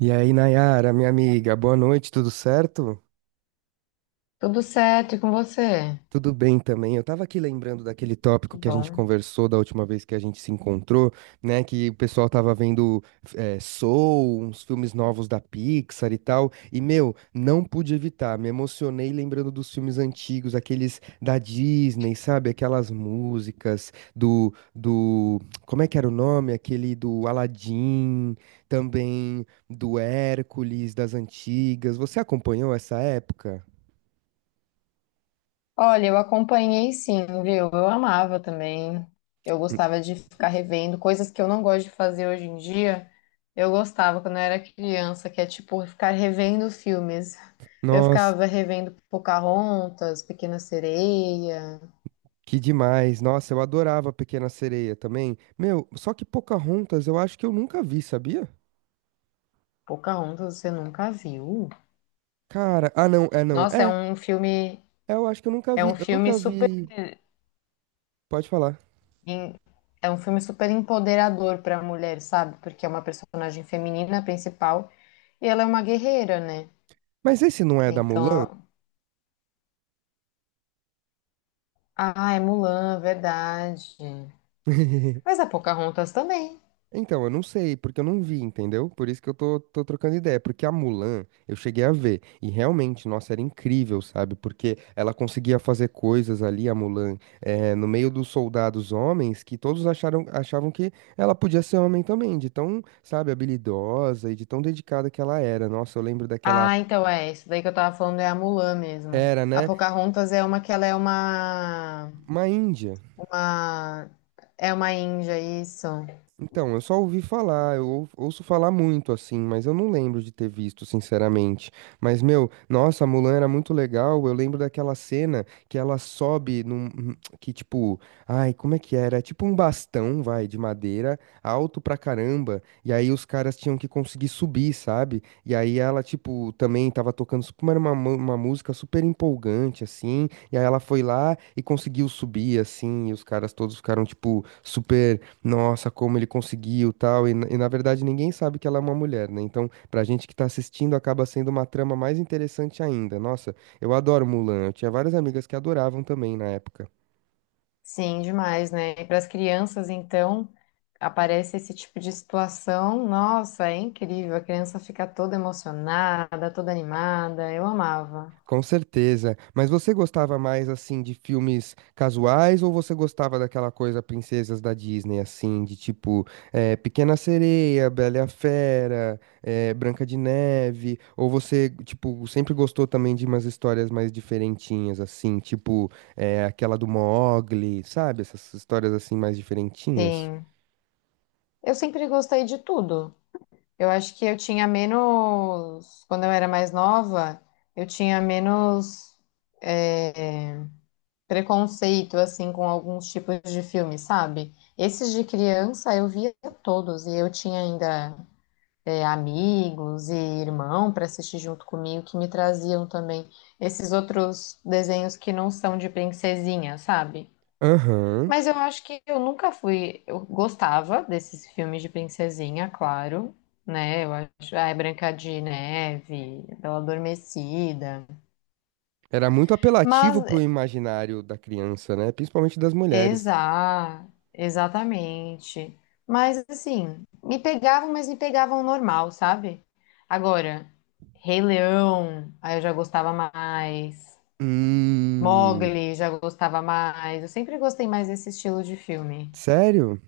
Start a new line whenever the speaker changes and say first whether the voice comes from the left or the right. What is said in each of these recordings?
right: E aí, Nayara, minha amiga, boa noite, tudo certo?
left: Tudo certo e com você?
right: Tudo bem também. Eu estava aqui lembrando daquele tópico
left: Que
right: que a gente
left: bom.
right: conversou da última vez que a gente se encontrou, né? Que o pessoal estava vendo Soul, uns filmes novos da Pixar e tal. E, meu, não pude evitar. Me emocionei lembrando dos filmes antigos, aqueles da Disney, sabe? Aquelas músicas do. Como é que era o nome? Aquele do Aladdin, também do Hércules, das antigas. Você acompanhou essa época?
left: Olha, eu acompanhei sim, viu? Eu amava também. Eu gostava de ficar revendo coisas que eu não gosto de fazer hoje em dia. Eu gostava quando eu era criança, que é tipo ficar revendo filmes. Eu
right: Nossa.
left: ficava revendo Pocahontas, Pequena Sereia.
right: Que demais. Nossa, eu adorava a Pequena Sereia também. Meu, só que Pocahontas eu acho que eu nunca vi, sabia?
left: Pocahontas você nunca viu?
right: Cara, ah não, é não.
left: Nossa,
right: Eu acho que eu nunca
left: é um
right: vi. Eu
left: filme
right: nunca
left: super
right: vi. Pode falar.
left: em- É um filme super empoderador para a mulher, sabe? Porque é uma personagem feminina principal. E ela é uma guerreira, né?
right: Mas esse não é da Mulan?
left: Então, ah, é Mulan, verdade. Mas a Pocahontas também.
right: Então, eu não sei, porque eu não vi, entendeu? Por isso que eu tô trocando ideia, porque a Mulan eu cheguei a ver, e realmente, nossa, era incrível, sabe? Porque ela conseguia fazer coisas ali, a Mulan, no meio dos soldados homens, que achavam que ela podia ser homem também, de tão, sabe, habilidosa e de tão dedicada que ela era. Nossa, eu lembro daquela
left: Ah, então é, isso daí que eu tava falando é a Mulan mesmo.
right: era,
left: A
right: né?
left: Pocahontas é uma que ela é
right: Uma índia.
left: uma, é uma índia, isso.
right: Então, eu só ouvi falar, ouço falar muito assim, mas eu não lembro de ter visto, sinceramente. Mas, meu, nossa, a Mulan era muito legal. Eu lembro daquela cena que ela sobe num. Que tipo. Ai, como é que era? É tipo um bastão, vai, de madeira, alto pra caramba. E aí os caras tinham que conseguir subir, sabe? E aí ela, tipo, também tava tocando. Como era uma música super empolgante, assim. E aí ela foi lá e conseguiu subir, assim. E os caras todos ficaram, tipo, super nossa, como ele conseguiu, tal, e na verdade ninguém sabe que ela é uma mulher, né? Então, pra gente que tá assistindo, acaba sendo uma trama mais interessante ainda. Nossa, eu adoro Mulan, eu tinha várias amigas que adoravam também na época.
left: Sim, demais, né? E para as crianças, então, aparece esse tipo de situação, nossa, é incrível. A criança fica toda emocionada, toda animada. Eu amava.
right: Com certeza. Mas você gostava mais assim de filmes casuais ou você gostava daquela coisa princesas da Disney assim, de tipo Pequena Sereia, Bela e a Fera, Branca de Neve? Ou você tipo sempre gostou também de umas histórias mais diferentinhas assim, tipo aquela do Mogli, sabe? Essas histórias assim mais diferentinhas?
left: Sim. Eu sempre gostei de tudo. Eu acho que eu tinha menos. Quando eu era mais nova, eu tinha menos é, preconceito, assim, com alguns tipos de filme, sabe? Esses de criança eu via todos, e eu tinha ainda amigos e irmão para assistir junto comigo que me traziam também esses outros desenhos que não são de princesinha, sabe?
right: Aham.
left: Mas eu acho que eu nunca fui. Eu gostava desses filmes de princesinha, claro, né? Eu acho. Ah, é Branca de Neve, Bela Adormecida.
right: Era muito
left: Mas,
right: apelativo pro imaginário da criança, né? Principalmente das mulheres.
left: exa, exatamente. Mas, assim, me pegavam, mas me pegavam normal, sabe? Agora, Rei Leão, aí eu já gostava mais.
right: Hum.
left: Mowgli, já gostava mais. Eu sempre gostei mais desse estilo de filme.
right: Sério?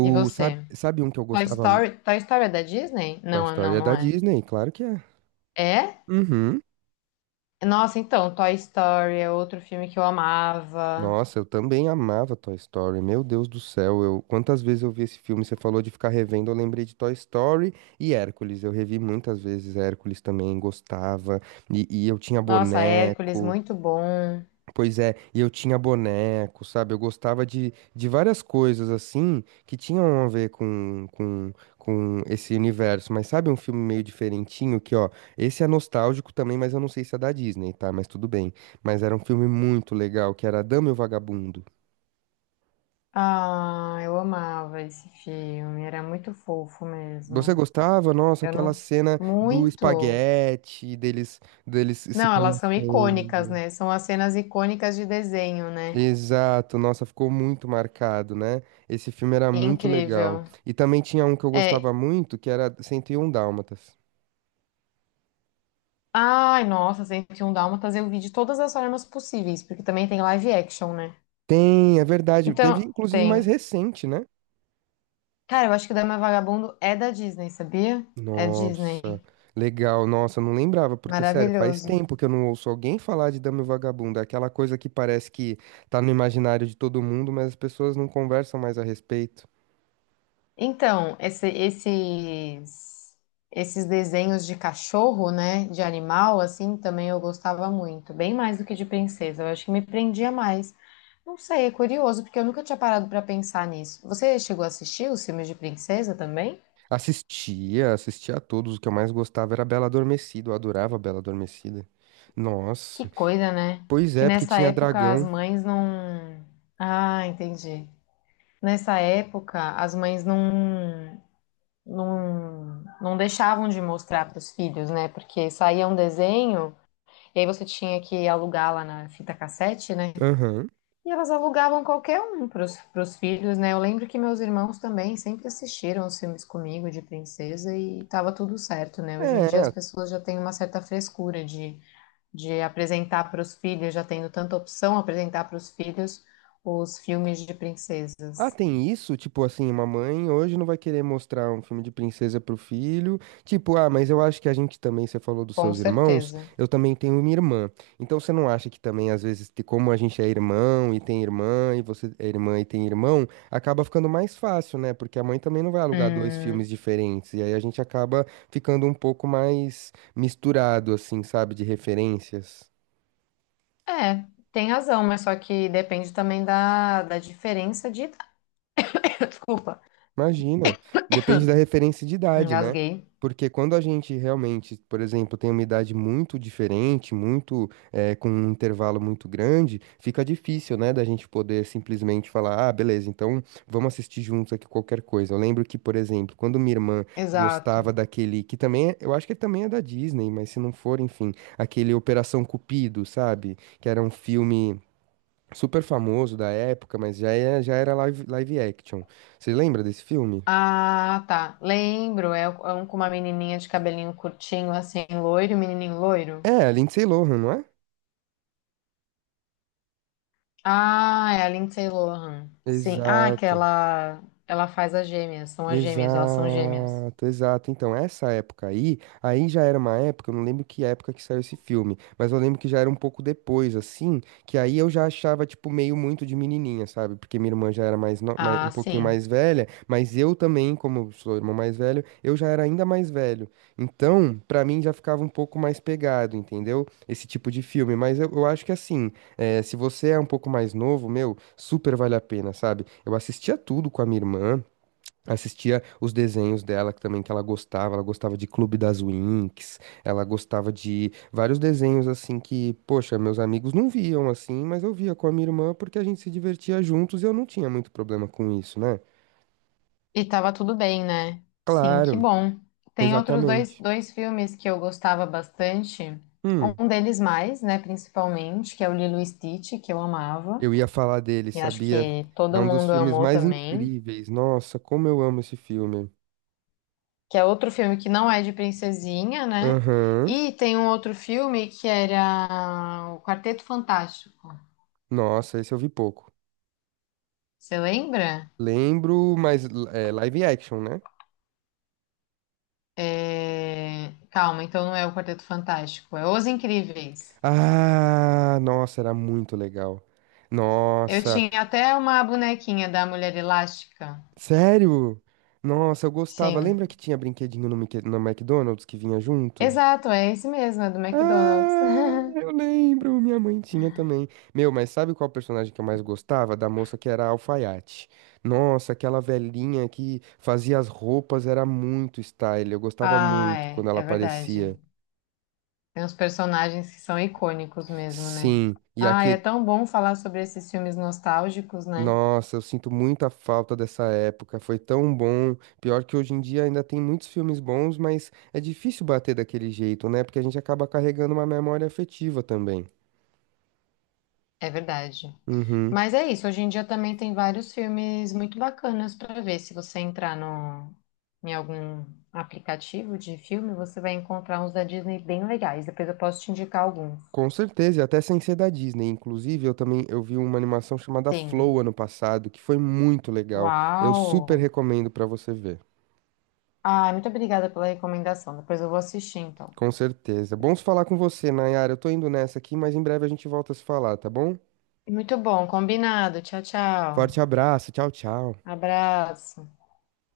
left: E você?
right: sabe um que eu
left: Toy
right: gostava? Mu-
left: Story, Toy Story é da Disney?
right: Toy
left: Não,
right: Story
left: não,
right: é da
left: não é.
right: Disney, claro que é.
left: É?
right: Uhum.
left: Nossa, então, Toy Story é outro filme que eu amava.
right: Nossa, eu também amava Toy Story. Meu Deus do céu, eu quantas vezes eu vi esse filme? Você falou de ficar revendo, eu lembrei de Toy Story e Hércules. Eu revi muitas vezes Hércules também, gostava. E eu tinha
left: Nossa, Hércules,
right: boneco.
left: muito bom.
right: Pois é, e eu tinha boneco, sabe? Eu gostava de várias coisas assim que tinham a ver com esse universo. Mas sabe um filme meio diferentinho que, ó, esse é nostálgico também, mas eu não sei se é da Disney, tá? Mas tudo bem. Mas era um filme muito legal, que era A Dama e o Vagabundo.
left: Ah, eu amava esse filme, era muito fofo
right: Você
left: mesmo.
right: gostava? Nossa,
left: Eu
right: aquela
left: não.
right: cena do
left: Muito.
right: espaguete, deles se
left: Não, elas são icônicas,
right: conhecendo.
left: né? São as cenas icônicas de desenho, né?
right: Exato, nossa, ficou muito marcado, né? Esse filme era muito legal.
left: Incrível.
right: E também tinha um que eu gostava
left: É.
right: muito, que era 101 Dálmatas.
left: Ai, nossa, 101 Dálmatas eu vi de todas as formas possíveis, porque também tem live action, né?
right: Tem, é verdade. Teve
left: Então,
right: inclusive mais
left: tem.
right: recente, né?
left: Cara, eu acho que o Dama e o Vagabundo é da Disney, sabia? É
right: Nossa,
left: Disney.
right: legal. Nossa, eu não lembrava, porque sério, faz
left: Maravilhoso.
right: tempo que eu não ouço alguém falar de Dama e o Vagabundo. É aquela coisa que parece que tá no imaginário de todo mundo, mas as pessoas não conversam mais a respeito.
left: Então, esse- esses, esses desenhos de cachorro, né? De animal, assim, também eu gostava muito. Bem mais do que de princesa. Eu acho que me prendia mais. Não sei, é curioso, porque eu nunca tinha parado pra pensar nisso. Você chegou a assistir os filmes de princesa também?
right: Assistia, assistia a todos. O que eu mais gostava era Bela Adormecida. Eu adorava Bela Adormecida.
left: Que
right: Nossa.
left: coisa, né?
right: Pois
left: Que
right: é, porque
left: nessa
right: tinha
left: época as
right: dragão.
left: mães não. Ah, entendi. Nessa época, as mães não não deixavam de mostrar para os filhos, né? Porque saía um desenho e aí você tinha que alugar lá na fita cassete, né?
right: Aham.
left: E elas alugavam qualquer um para os filhos, né? Eu lembro que meus irmãos também sempre assistiram os filmes comigo de princesa e tava tudo certo, né? Hoje em dia as
right: É.
left: pessoas já têm uma certa frescura de apresentar para os filhos, já tendo tanta opção apresentar para os filhos os filmes de
right: Ah,
left: princesas.
right: tem isso? Tipo assim, uma mãe hoje não vai querer mostrar um filme de princesa pro filho. Tipo, ah, mas eu acho que a gente também, você falou dos
left: Com
right: seus irmãos,
left: certeza.
right: eu também tenho minha irmã. Então você não acha que também, às vezes, te- como a gente é irmão e tem irmã, e você é irmã e tem irmão, acaba ficando mais fácil, né? Porque a mãe também não vai alugar dois
left: Hum,
right: filmes diferentes. E aí a gente acaba ficando um pouco mais misturado, assim, sabe, de referências.
left: É, tem razão, mas só que depende também da diferença de idade. Desculpa,
right: Imagina. Depende da referência de idade, né?
left: engasguei.
right: Porque quando a gente realmente, por exemplo, tem uma idade muito diferente, muito, com um intervalo muito grande, fica difícil, né, da gente poder simplesmente falar, ah, beleza, então vamos assistir juntos aqui qualquer coisa. Eu lembro que, por exemplo, quando minha irmã
left: Exato.
right: gostava daquele, que também, é- eu acho que também é da Disney, mas se não for, enfim, aquele Operação Cupido, sabe? Que era um filme super famoso da época, mas já, é, já era live action. Você lembra desse filme?
left: Ah, tá. Lembro, é um com uma menininha de cabelinho curtinho, assim, loiro, menininho loiro.
right: É, a Lindsay Lohan, não é?
left: Ah, é a Lindsay Lohan. Sim. Ah, que
right: Exato.
left: ela faz as gêmeas, são as gêmeas, elas são gêmeas.
right: Exato, exato. Então, essa época aí, aí já era uma época, eu não lembro que época que saiu esse filme, mas eu lembro que já era um pouco depois, assim, que aí eu já achava, tipo, meio muito de menininha, sabe? Porque minha irmã já era mais, um
left: Ah,
right: pouquinho
left: sim.
right: mais velha, mas eu também, como eu sou irmão mais velho, eu já era ainda mais velho. Então, pra mim já ficava um pouco mais pegado, entendeu? Esse tipo de filme. Mas eu acho que, assim, se você é um pouco mais novo, meu, super vale a pena, sabe? Eu assistia tudo com a minha irmã. Assistia os desenhos dela que ela gostava de Clube das Winx, ela gostava de vários desenhos assim que, poxa, meus amigos não viam assim, mas eu via com a minha irmã porque a gente se divertia juntos e eu não tinha muito problema com isso, né?
left: E tava tudo bem, né? Sim, que
right: Claro,
left: bom. Tem outros
right: exatamente.
left: dois filmes que eu gostava bastante.
right: Hum,
left: Um deles mais, né, principalmente, que é o Lilo e Stitch, que eu amava.
right: eu ia falar dele,
left: E acho
right: sabia?
left: que
right: É
left: todo
right: um dos
left: mundo
right: filmes
left: amou
right: mais
left: também.
right: incríveis. Nossa, como eu amo esse filme.
left: Que é outro filme que não é de princesinha, né?
right: Aham.
left: E tem um outro filme que era o Quarteto Fantástico.
right: Nossa, esse eu vi pouco.
left: Você lembra?
right: Lembro, mas é live action, né?
left: É, calma, então não é o Quarteto Fantástico, é Os Incríveis.
right: Ah, nossa, era muito legal.
left: Eu
right: Nossa,
left: tinha até uma bonequinha da Mulher Elástica.
right: sério? Nossa, eu gostava.
left: Sim.
right: Lembra que tinha brinquedinho Mickey- no McDonald's que vinha junto?
left: Exato, é esse mesmo, é do McDonald's.
right: Ah, eu lembro, minha mãe tinha também. Meu, mas sabe qual personagem que eu mais gostava? Da moça que era alfaiate. Nossa, aquela velhinha que fazia as roupas era muito style. Eu gostava
left: Ah,
right: muito
left: é,
right: quando ela
left: é verdade.
right: aparecia.
left: Tem uns personagens que são icônicos mesmo, né?
right: Sim, e
left: Ah, é
right: aquele.
left: tão bom falar sobre esses filmes nostálgicos, né?
right: Nossa, eu sinto muita falta dessa época. Foi tão bom. Pior que hoje em dia ainda tem muitos filmes bons, mas é difícil bater daquele jeito, né? Porque a gente acaba carregando uma memória afetiva também.
left: É verdade.
right: Uhum.
left: Mas é isso, hoje em dia também tem vários filmes muito bacanas para ver. Se você entrar no, em algum aplicativo de filme, você vai encontrar uns da Disney bem legais. Depois eu posso te indicar alguns.
right: Com certeza, e até sem ser da Disney. Inclusive, eu também eu vi uma animação chamada Flow
left: Sim.
right: ano passado, que foi muito legal. Eu super
left: Uau!
right: recomendo pra você ver.
left: Ah, muito obrigada pela recomendação. Depois eu vou assistir, então.
right: Com certeza. Bons falar com você, Nayara. Eu tô indo nessa aqui, mas em breve a gente volta a se falar, tá bom?
left: Muito bom, combinado. Tchau, tchau.
right: Forte abraço. Tchau, tchau.
left: Abraço.